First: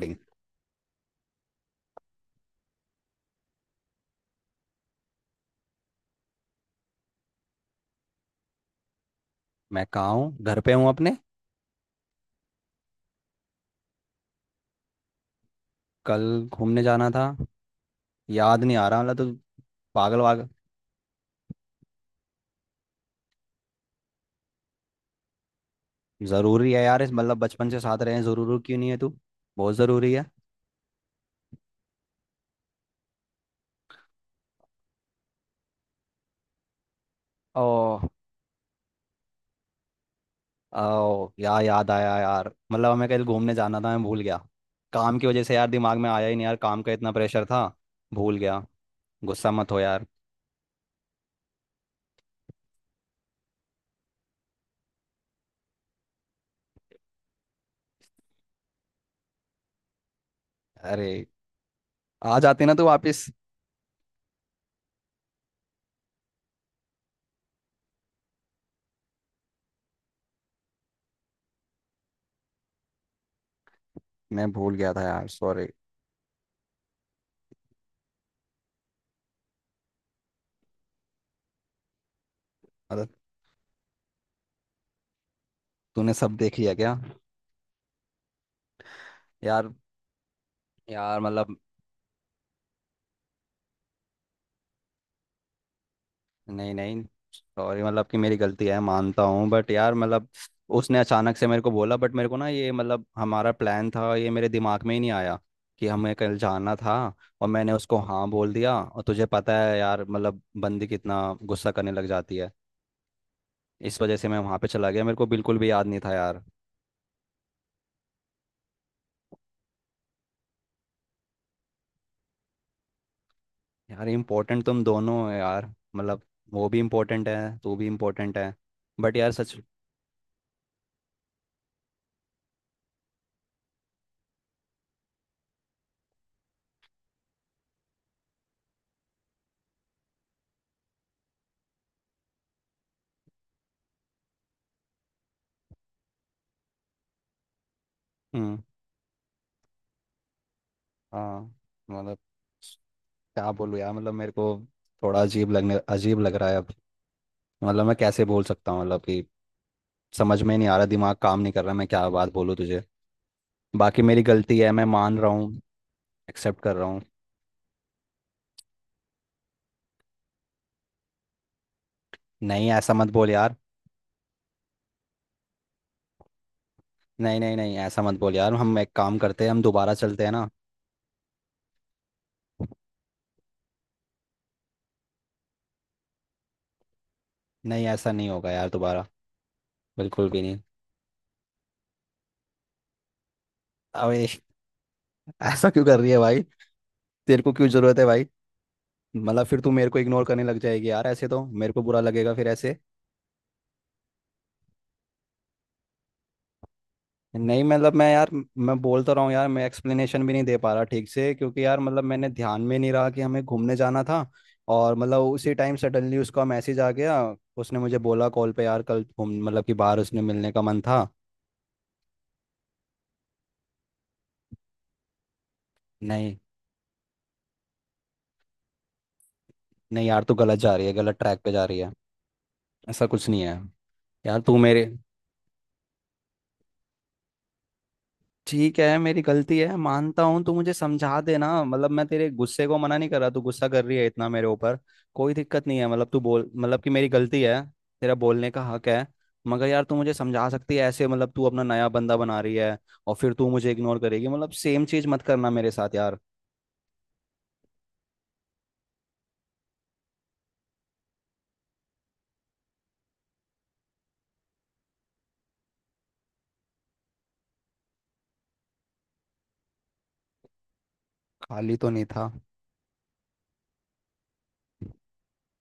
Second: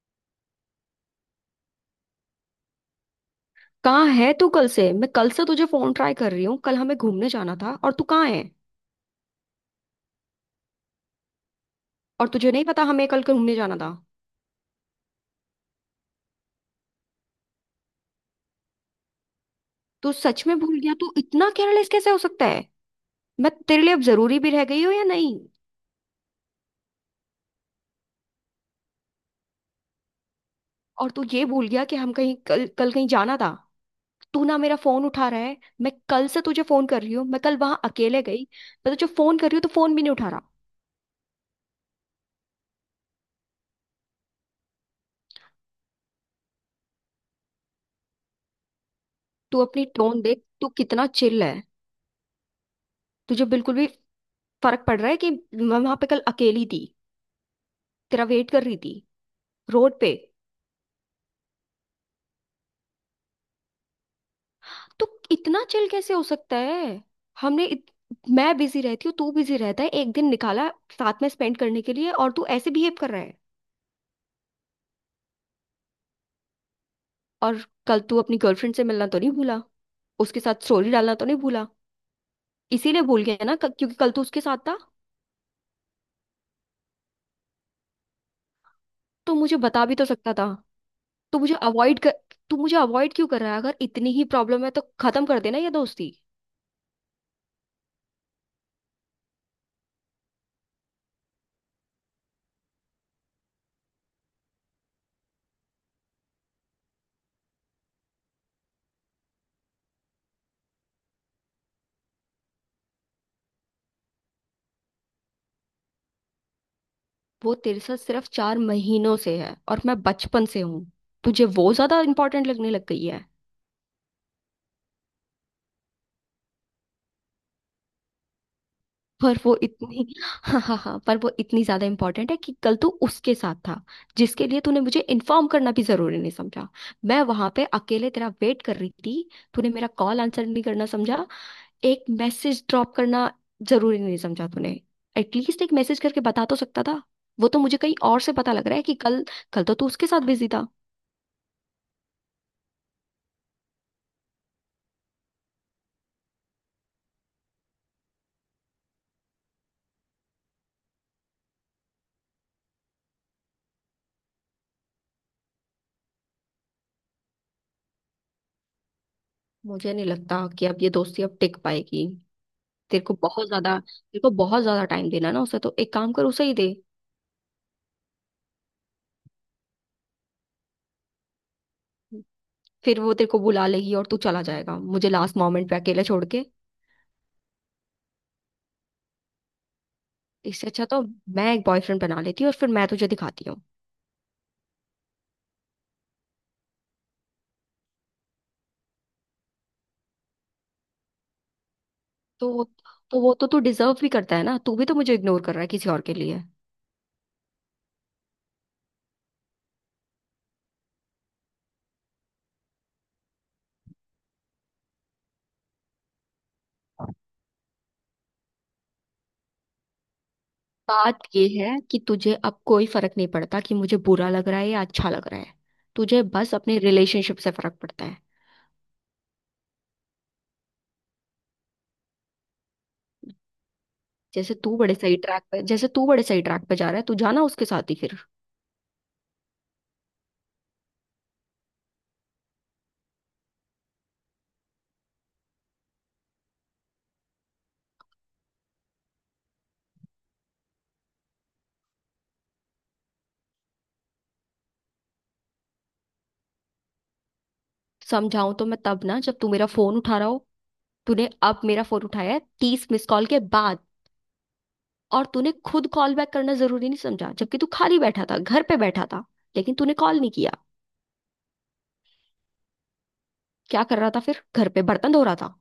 Recording. कहाँ है तू कल से? मैं कल से तुझे फोन ट्राई कर रही हूँ। कल हमें घूमने जाना था और तू कहाँ है? मैं कहाँ हूँ? घर पे हूँ अपने। और तुझे नहीं पता हमें कल घूमने जाना था? कल घूमने जाना था। याद नहीं आ रहा मतलब तो। तू पागल सच वागल। में भूल गया? तू इतना केयरलेस कैसे हो सकता है? मैं तेरे लिए अब जरूरी भी रह गई हूँ या नहीं? जरूरी है यार, इस मतलब बचपन से साथ रहे हैं, जरूरी क्यों नहीं है तू? बहुत जरूरी है। और तू ये भूल गया कि हम कहीं कल कल कहीं जाना था। तू ना मेरा फोन उठा रहा है। मैं कल से तुझे फोन कर रही हूँ। मैं कल ओ। वहां अकेले गई। मैं तुझे फोन कर रही हूँ तो फोन भी नहीं उठा रहा। ओ यार, याद आया यार, मतलब हमें कल घूमने जाना था, मैं भूल गया। काम की वजह से यार, दिमाग में आया ही नहीं यार, काम का इतना प्रेशर था। भूल गया। गुस्सा तू मत हो अपनी यार। टोन देख, तू कितना चिल है। तुझे बिल्कुल भी फर्क पड़ रहा है कि मैं वहां पे कल अकेली थी, तेरा वेट कर रही थी रोड पे? अरे, आ जाते ना तू वापस। तो इतना चिल कैसे हो सकता है? हमने इत... मैं बिजी रहती हूँ, तू बिजी रहता है, एक दिन निकाला साथ में स्पेंड करने के लिए और तू ऐसे बिहेव कर रहा है। मैं भूल गया था यार, सॉरी। और कल तू अपनी गर्लफ्रेंड से मिलना तो नहीं भूला, उसके साथ स्टोरी डालना तो नहीं भूला। इसीलिए मतलब भूल गया ना, क्योंकि कल तू उसके साथ था। तूने सब देख लिया क्या? तो मुझे यार बता भी तो सकता था, यार तो मुझे मतलब। अवॉइड कर। तू मुझे अवॉइड क्यों कर रहा है? अगर इतनी ही प्रॉब्लम है तो खत्म कर देना ये दोस्ती। नहीं नहीं, सॉरी, मतलब कि मेरी गलती है मानता हूँ, बट यार मतलब, उसने अचानक से मेरे को बोला, बट मेरे को ना ये मतलब हमारा प्लान था, ये मेरे दिमाग में ही नहीं आया कि हमें कल जाना था। और मैंने उसको हाँ बोल दिया। और तुझे पता है यार, मतलब बंदी कितना गुस्सा करने लग जाती है। इस वजह से मैं वहाँ पे चला गया, मेरे को बिल्कुल भी याद नहीं था यार। वो तेरे साथ सिर्फ चार महीनों से है और मैं बचपन से हूँ। तुझे वो ज्यादा इंपॉर्टेंट लगने लग गई है। यार इम्पोर्टेंट तुम दोनों हो यार, मतलब वो भी इम्पोर्टेंट है, तू भी इम्पोर्टेंट है। बट यार पर वो सच। इतनी हाँ, हाँ, हाँ, पर वो इतनी ज्यादा इंपॉर्टेंट है कि कल तू उसके साथ था, जिसके लिए तूने मुझे इन्फॉर्म करना भी जरूरी नहीं समझा। मैं वहां पे अकेले तेरा वेट कर रही थी, तूने मेरा कॉल आंसर नहीं करना समझा, एक मैसेज ड्रॉप करना जरूरी नहीं समझा तूने। एटलीस्ट एक मैसेज करके बता तो सकता था। वो तो मुझे कहीं और से पता हम्म। लग रहा है कि कल, कल तो तू उसके साथ बिजी था। हाँ। मतलब क्या बोलूं यार, मतलब मेरे को थोड़ा अजीब लग रहा है अब। मतलब मैं कैसे बोल सकता हूँ, मतलब कि समझ में नहीं आ रहा, दिमाग काम नहीं कर रहा, मैं क्या बात बोलूँ तुझे। बाकी मेरी गलती है, मैं मान रहा हूँ, एक्सेप्ट कर रहा हूँ। मुझे नहीं लगता कि अब ये दोस्ती अब टिक पाएगी। नहीं, ऐसा तेरे मत को बोल बहुत यार। ज्यादा तेरे को बहुत ज्यादा टाइम देना ना उसे, तो एक काम कर, उसे ही दे। नहीं नहीं नहीं, ऐसा मत बोल यार, हम एक काम करते हैं, हम दोबारा चलते हैं ना। फिर वो तेरे को बुला लेगी और तू चला जाएगा मुझे लास्ट मोमेंट पे अकेले छोड़ के। नहीं, ऐसा नहीं होगा यार दोबारा, बिल्कुल भी नहीं। इससे अच्छा तो मैं एक बॉयफ्रेंड बना लेती हूँ और फिर मैं तुझे दिखाती हूँ। अबे, ऐसा क्यों कर रही है भाई? तेरे को क्यों जरूरत है भाई? मतलब फिर तू मेरे को इग्नोर करने लग जाएगी यार, ऐसे तो मेरे को बुरा लगेगा फिर तो वो ऐसे। तो वो तो तू डिजर्व भी करता है ना। तू भी तो मुझे इग्नोर कर रहा है किसी और के लिए। नहीं, मतलब मैं यार, मैं बोल तो रहा हूँ यार, मैं एक्सप्लेनेशन भी नहीं दे पा रहा ठीक से, क्योंकि यार मतलब मैंने ध्यान में नहीं रहा कि हमें घूमने जाना था। और मतलब उसी टाइम सडनली उसका मैसेज आ गया। उसने मुझे बोला कॉल पे यार, कल घूम मतलब कि बाहर उसने मिलने का मन था। बात ये है कि तुझे अब कोई फर्क नहीं पड़ता कि मुझे बुरा लग रहा है या अच्छा लग रहा है। तुझे नहीं बस अपने रिलेशनशिप से फर्क पड़ता है। नहीं यार, तू गलत जा रही है, गलत ट्रैक पे जा रही है। ऐसा कुछ नहीं है। यार जैसे तू तू मेरे। बड़े सही ट्रैक पे जैसे तू बड़े सही ट्रैक पे जा रहा है। तू जाना उसके साथ ही फिर। ठीक है, मेरी गलती है मानता हूँ, तू मुझे समझा देना, मतलब मैं तेरे गुस्से को मना नहीं कर रहा, तू गुस्सा कर रही है इतना मेरे ऊपर, कोई दिक्कत नहीं है, मतलब तू बोल मतलब कि मेरी गलती है, तेरा बोलने का हक है। मगर यार तू मुझे समझा सकती है ऐसे, मतलब तू अपना नया बंदा बना रही है, और फिर तू मुझे इग्नोर करेगी, मतलब सेम चीज मत करना मेरे साथ यार। समझाऊं तो मैं तब ना जब तू मेरा फोन उठा रहा हो। तूने अब मेरा फोन उठाया है तीस मिस कॉल के बाद। और तूने खुद कॉल बैक करना जरूरी नहीं समझा, जबकि तू खाली बैठा था, घर पे बैठा था, लेकिन तूने कॉल नहीं किया। खाली तो नहीं था। क्या कर रहा था फिर, घर पे बर्तन धो रहा था?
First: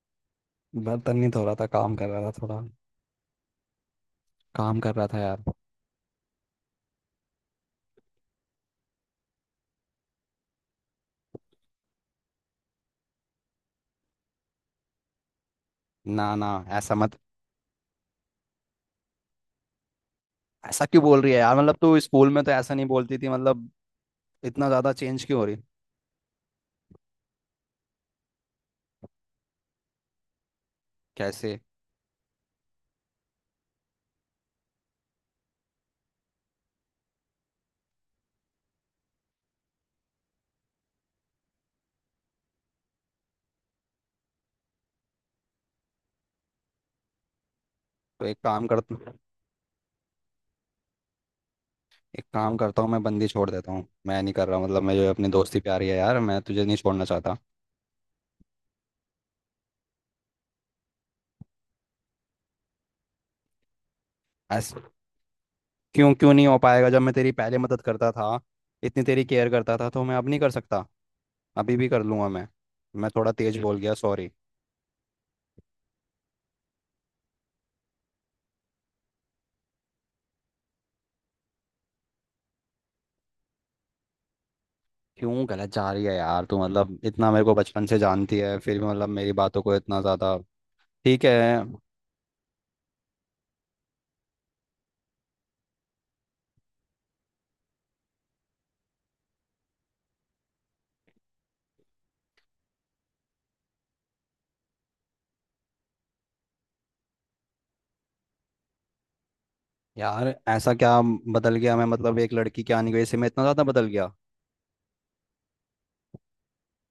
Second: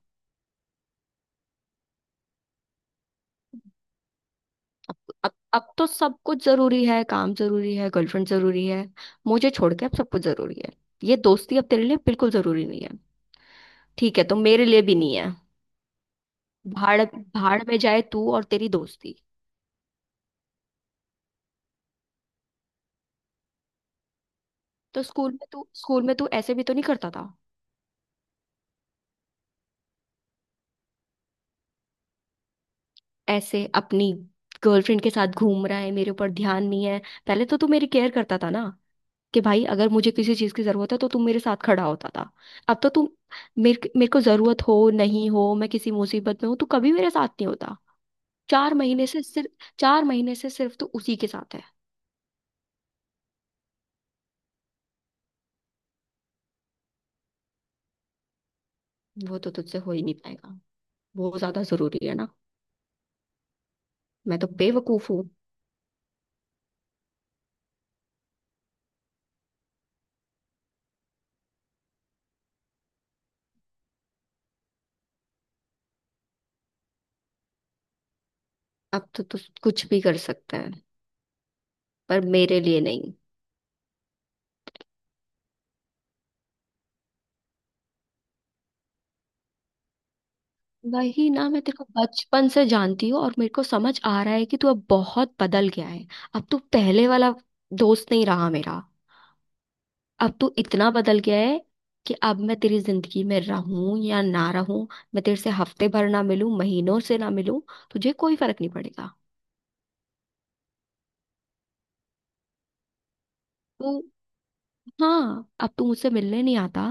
बर्तन नहीं धो रहा था, काम कर रहा था थोड़ा, काम कर अब रहा था अब यार। अब तो सब कुछ जरूरी है। काम जरूरी है, गर्लफ्रेंड जरूरी है, मुझे छोड़ के अब सब कुछ जरूरी है। ये दोस्ती अब तेरे लिए बिल्कुल जरूरी नहीं है। ठीक है, तो मेरे लिए भी नहीं है। ना ना, ऐसा भाड़ मत भाड़ में जाए तू और तेरी दोस्ती। ऐसा क्यों बोल रही है यार? मतलब तू स्कूल में तो ऐसा नहीं बोलती थी, मतलब इतना ज्यादा तो चेंज स्कूल क्यों हो में रही? तू स्कूल में तू ऐसे भी तो नहीं करता था। कैसे? ऐसे अपनी गर्लफ्रेंड के साथ घूम रहा है, मेरे ऊपर ध्यान नहीं है। पहले तो तू मेरी केयर करता था ना, कि भाई अगर मुझे किसी चीज की जरूरत है तो तुम मेरे साथ खड़ा होता था। अब तो तुम, मेरे मेरे को जरूरत हो नहीं हो, मैं किसी मुसीबत में हूं, तू कभी मेरे साथ नहीं होता। तो एक काम चार करता महीने से सिर्फ चार महीने से सिर्फ तू उसी के साथ है। एक काम करता हूँ, मैं बंदी छोड़ देता हूँ, मैं नहीं कर रहा मतलब, मैं जो अपनी दोस्ती प्यारी है यार, मैं तुझे नहीं छोड़ना चाहता। वो तो तुझसे हो ही नहीं पाएगा, वो ज्यादा जरूरी है ना, मैं तो ऐस बेवकूफ हूँ। क्यों क्यों नहीं हो पाएगा? जब मैं तेरी पहले मदद करता था, इतनी तेरी केयर करता था, तो मैं अब नहीं कर सकता? अभी भी कर लूंगा मैं। मैं थोड़ा तेज बोल गया, सॉरी। अब तो तू कुछ भी कर सकता है, पर मेरे लिए नहीं। क्यों गलत जा रही है यार तू? मतलब इतना मेरे को बचपन से जानती है फिर भी, मतलब मेरी बातों को इतना ज़्यादा। ठीक वही है। ना, मैं तेरे को बचपन से जानती हूँ और मेरे को समझ आ रहा है कि तू अब बहुत बदल गया है। अब तू पहले वाला दोस्त नहीं रहा मेरा। अब तू इतना बदल गया है कि अब मैं तेरी जिंदगी में रहूं या ना रहूं, मैं तेरे से हफ्ते भर ना मिलूं, महीनों से ना मिलूं, तुझे कोई फर्क नहीं पड़ेगा। यार ऐसा क्या बदल गया मैं? मतलब एक लड़की क्या नहीं गई इससे मैं इतना ज़्यादा बदल तू, गया? हाँ, अब तू मुझसे मिलने नहीं आता।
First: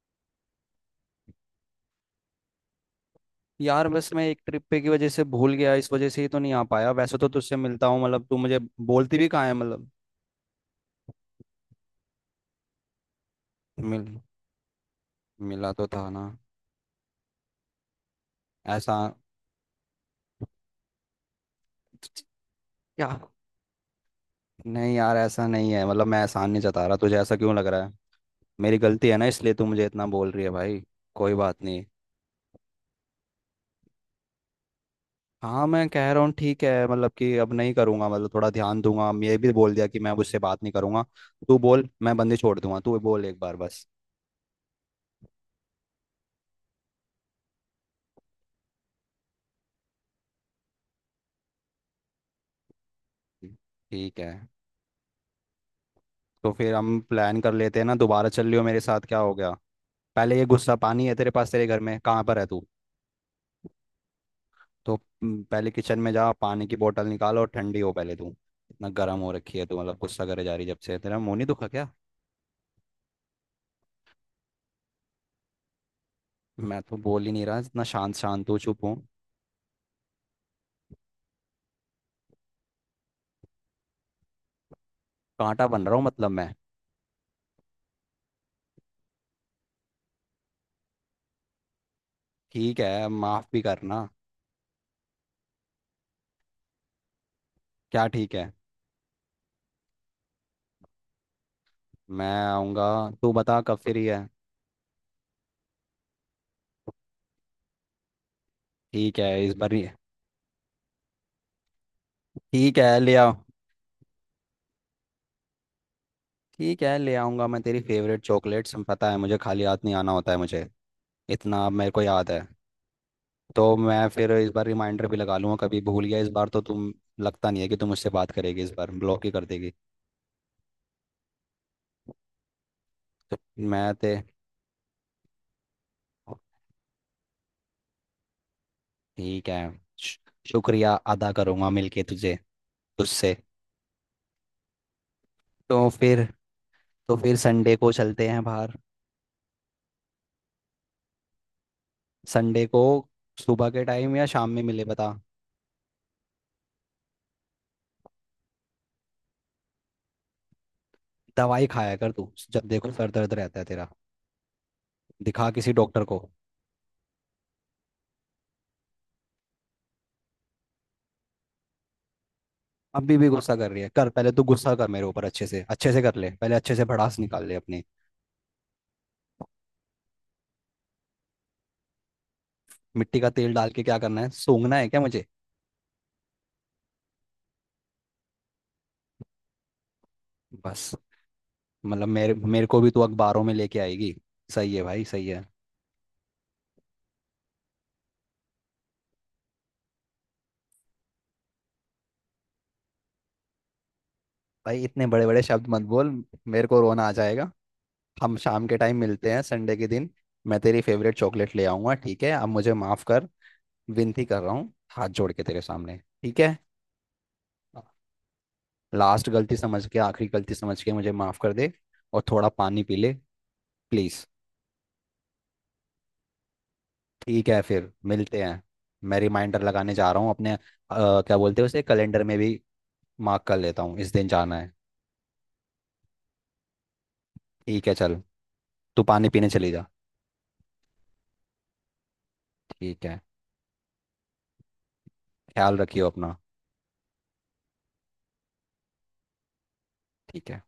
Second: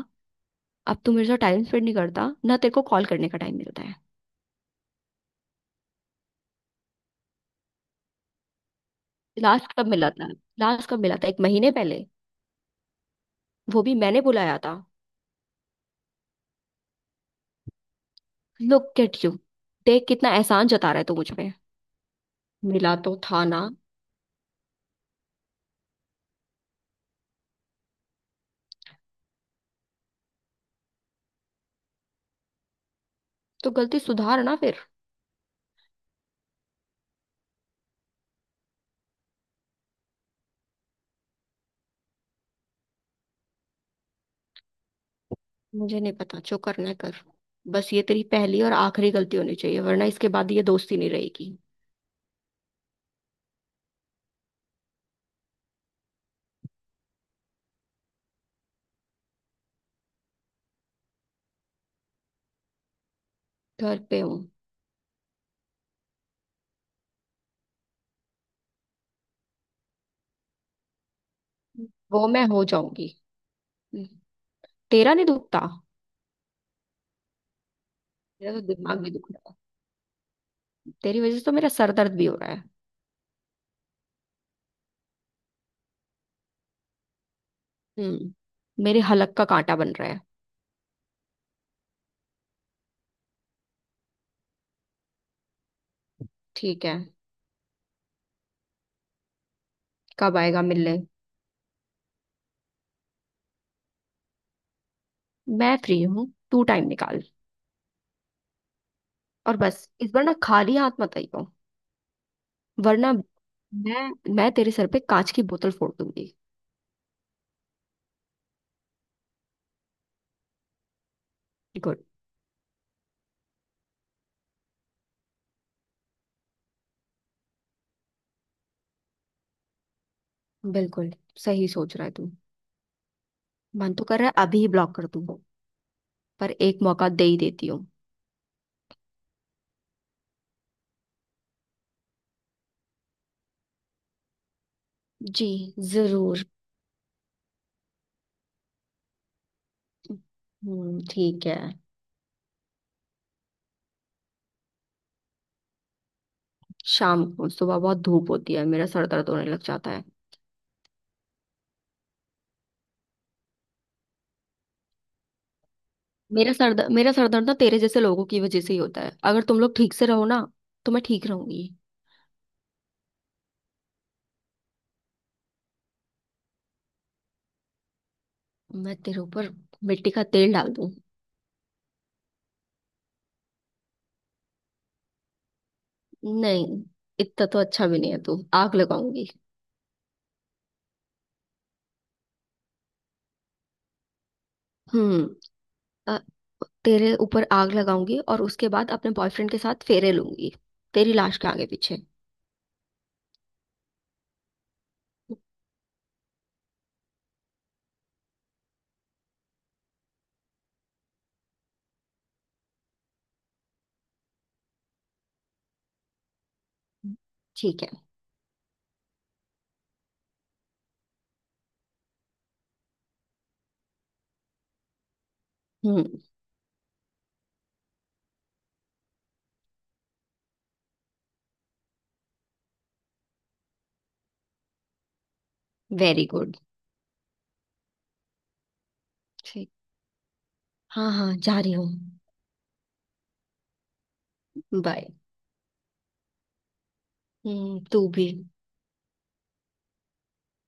अब तू मेरे साथ टाइम स्पेंड नहीं करता, ना तेरे को कॉल करने का टाइम मिलता यार है। बस मैं एक ट्रिप पे की वजह से भूल गया, इस वजह से ही तो नहीं आ पाया, वैसे तो तुझसे मिलता हूँ मतलब, तू मुझे बोलती भी कहाँ है लास्ट कब मतलब? मिला था? लास्ट कब मिला था, एक महीने पहले? वो भी मिल मैंने बुलाया था। मिला तो था ना। ऐसा लुक एट यू। देख कितना एहसान जता रहा है तू मुझ पे, मिला क्या? तो था ना। नहीं यार, ऐसा नहीं है, मतलब मैं एहसान नहीं जता रहा तुझे, ऐसा क्यों लग रहा है? मेरी गलती है ना इसलिए तू मुझे इतना बोल रही है भाई, कोई बात नहीं। तो गलती सुधार ना फिर। हाँ, मैं कह रहा हूँ ठीक है, मतलब कि अब नहीं करूँगा, मतलब थोड़ा ध्यान दूंगा, ये भी बोल दिया कि मैं अब उससे बात नहीं करूँगा। तू बोल मैं बंदी छोड़ दूंगा, तू बोल एक बार बस। मुझे नहीं पता, जो करना है कर। बस ये तेरी पहली और आखिरी गलती होनी चाहिए, वरना इसके बाद ये दोस्ती नहीं रहेगी। ठीक है, तो फिर हम प्लान कर लेते हैं ना, दोबारा चल लियो मेरे साथ, क्या हो गया? पहले ये गुस्सा पानी है तेरे पास? तेरे घर में कहाँ पर है तू? घर पे हूँ। तो पहले किचन में जा, पानी की बोतल निकाल, और ठंडी हो पहले तू। इतना गर्म हो रखी है तू, मतलब गुस्सा करे जा रही जब से, तेरा मुंह नहीं दुखा क्या? वो मैं हो जाऊंगी। हम्म। तेरा नहीं दुखता? मैं तो बोल ही नहीं रहा, इतना शांत शांत मेरा हूँ, तो चुप हूँ। दिमाग नहीं दुख रहा है। तेरी वजह से तो मेरा सर दर्द भी हो रहा है। कांटा बन रहा हूँ मतलब मैं। हम्म, मेरे हलक का कांटा बन रहा है। ठीक है, माफ भी करना। ठीक है। क्या ठीक है? कब आएगा मिलने? मैं आऊँगा। तू बता कब फ्री है। मैं फ्री हूँ, तू टाइम निकाल। ठीक है, और बस इस बार ना खाली हाथ मत आइयो, ठीक है, वरना ले आओ। मैं मैं तेरे सर पे कांच की बोतल फोड़ दूंगी। ठीक है, ले आऊँगा मैं तेरी फेवरेट चॉकलेट्स, पता है मुझे खाली हाथ नहीं आना होता है मुझे, इतना मेरे को गुड। याद है। तो मैं फिर इस बार रिमाइंडर भी लगा लूंगा, कभी भूल गया इस बार तो तुम, लगता नहीं है कि तुम मुझसे बात करेगी, इस बार ब्लॉक ही कर देगी। बिल्कुल, सही सोच रहा है तू। तो मैं मन तो ते कर रहा है अभी ही ब्लॉक कर दूं, पर एक मौका दे ही देती हूँ। ठीक है। शु- शुक्रिया अदा करूंगा मिलके तुझे, तुझसे। जी, तो फिर जरूर। तो फिर संडे को चलते हैं बाहर। हम्म, ठीक है। संडे को सुबह के टाइम या शाम में मिले बता। शाम को, सुबह बहुत धूप होती है, मेरा सर दर्द होने लग जाता है। दवाई खाया कर तू, जब देखो सर दर्द रहता है तेरा, दिखा किसी डॉक्टर को। मेरा सर दर्द ना तेरे जैसे लोगों की वजह से ही होता है। अगर तुम लोग ठीक से रहो ना तो मैं ठीक रहूंगी। अभी भी गुस्सा कर रही है? कर, पहले तू गुस्सा कर मेरे ऊपर अच्छे से, अच्छे से कर ले पहले, अच्छे से भड़ास निकाल ले अपनी। मैं तेरे ऊपर मिट्टी का तेल डाल दूं? मिट्टी का तेल डाल के क्या करना है? सूंघना है क्या मुझे? नहीं, इतना तो अच्छा भी नहीं है तू, आग लगाऊंगी। बस, मतलब मेरे मेरे को भी तू अखबारों में लेके आएगी? सही है भाई, हम्म सही है। अ, तेरे ऊपर आग लगाऊंगी और उसके बाद अपने बॉयफ्रेंड के साथ फेरे लूंगी तेरी लाश के आगे पीछे। भाई इतने बड़े बड़े शब्द मत बोल, मेरे को रोना आ जाएगा। हम शाम के टाइम मिलते हैं संडे के दिन। मैं तेरी फेवरेट चॉकलेट ले आऊंगा, ठीक है, अब मुझे माफ कर। विनती कर रहा हूँ, हाथ जोड़ के तेरे सामने। ठीक है, ठीक है। लास्ट गलती समझ के, आखिरी गलती समझ के मुझे माफ कर दे। और थोड़ा पानी पी ले, प्लीज। हम्म। ठीक है, फिर मिलते हैं। मैं रिमाइंडर लगाने जा रहा हूँ अपने क्या बोलते हैं उसे, कैलेंडर में भी मार्क कर लेता हूँ इस दिन जाना है। Very good. ठीक है, चल, तू पानी पीने ठीक। चली जा। हाँ, हाँ, जा रही हूँ। ठीक है। बाय। ख्याल रखियो अपना। हम्म, तू भी। ठीक है।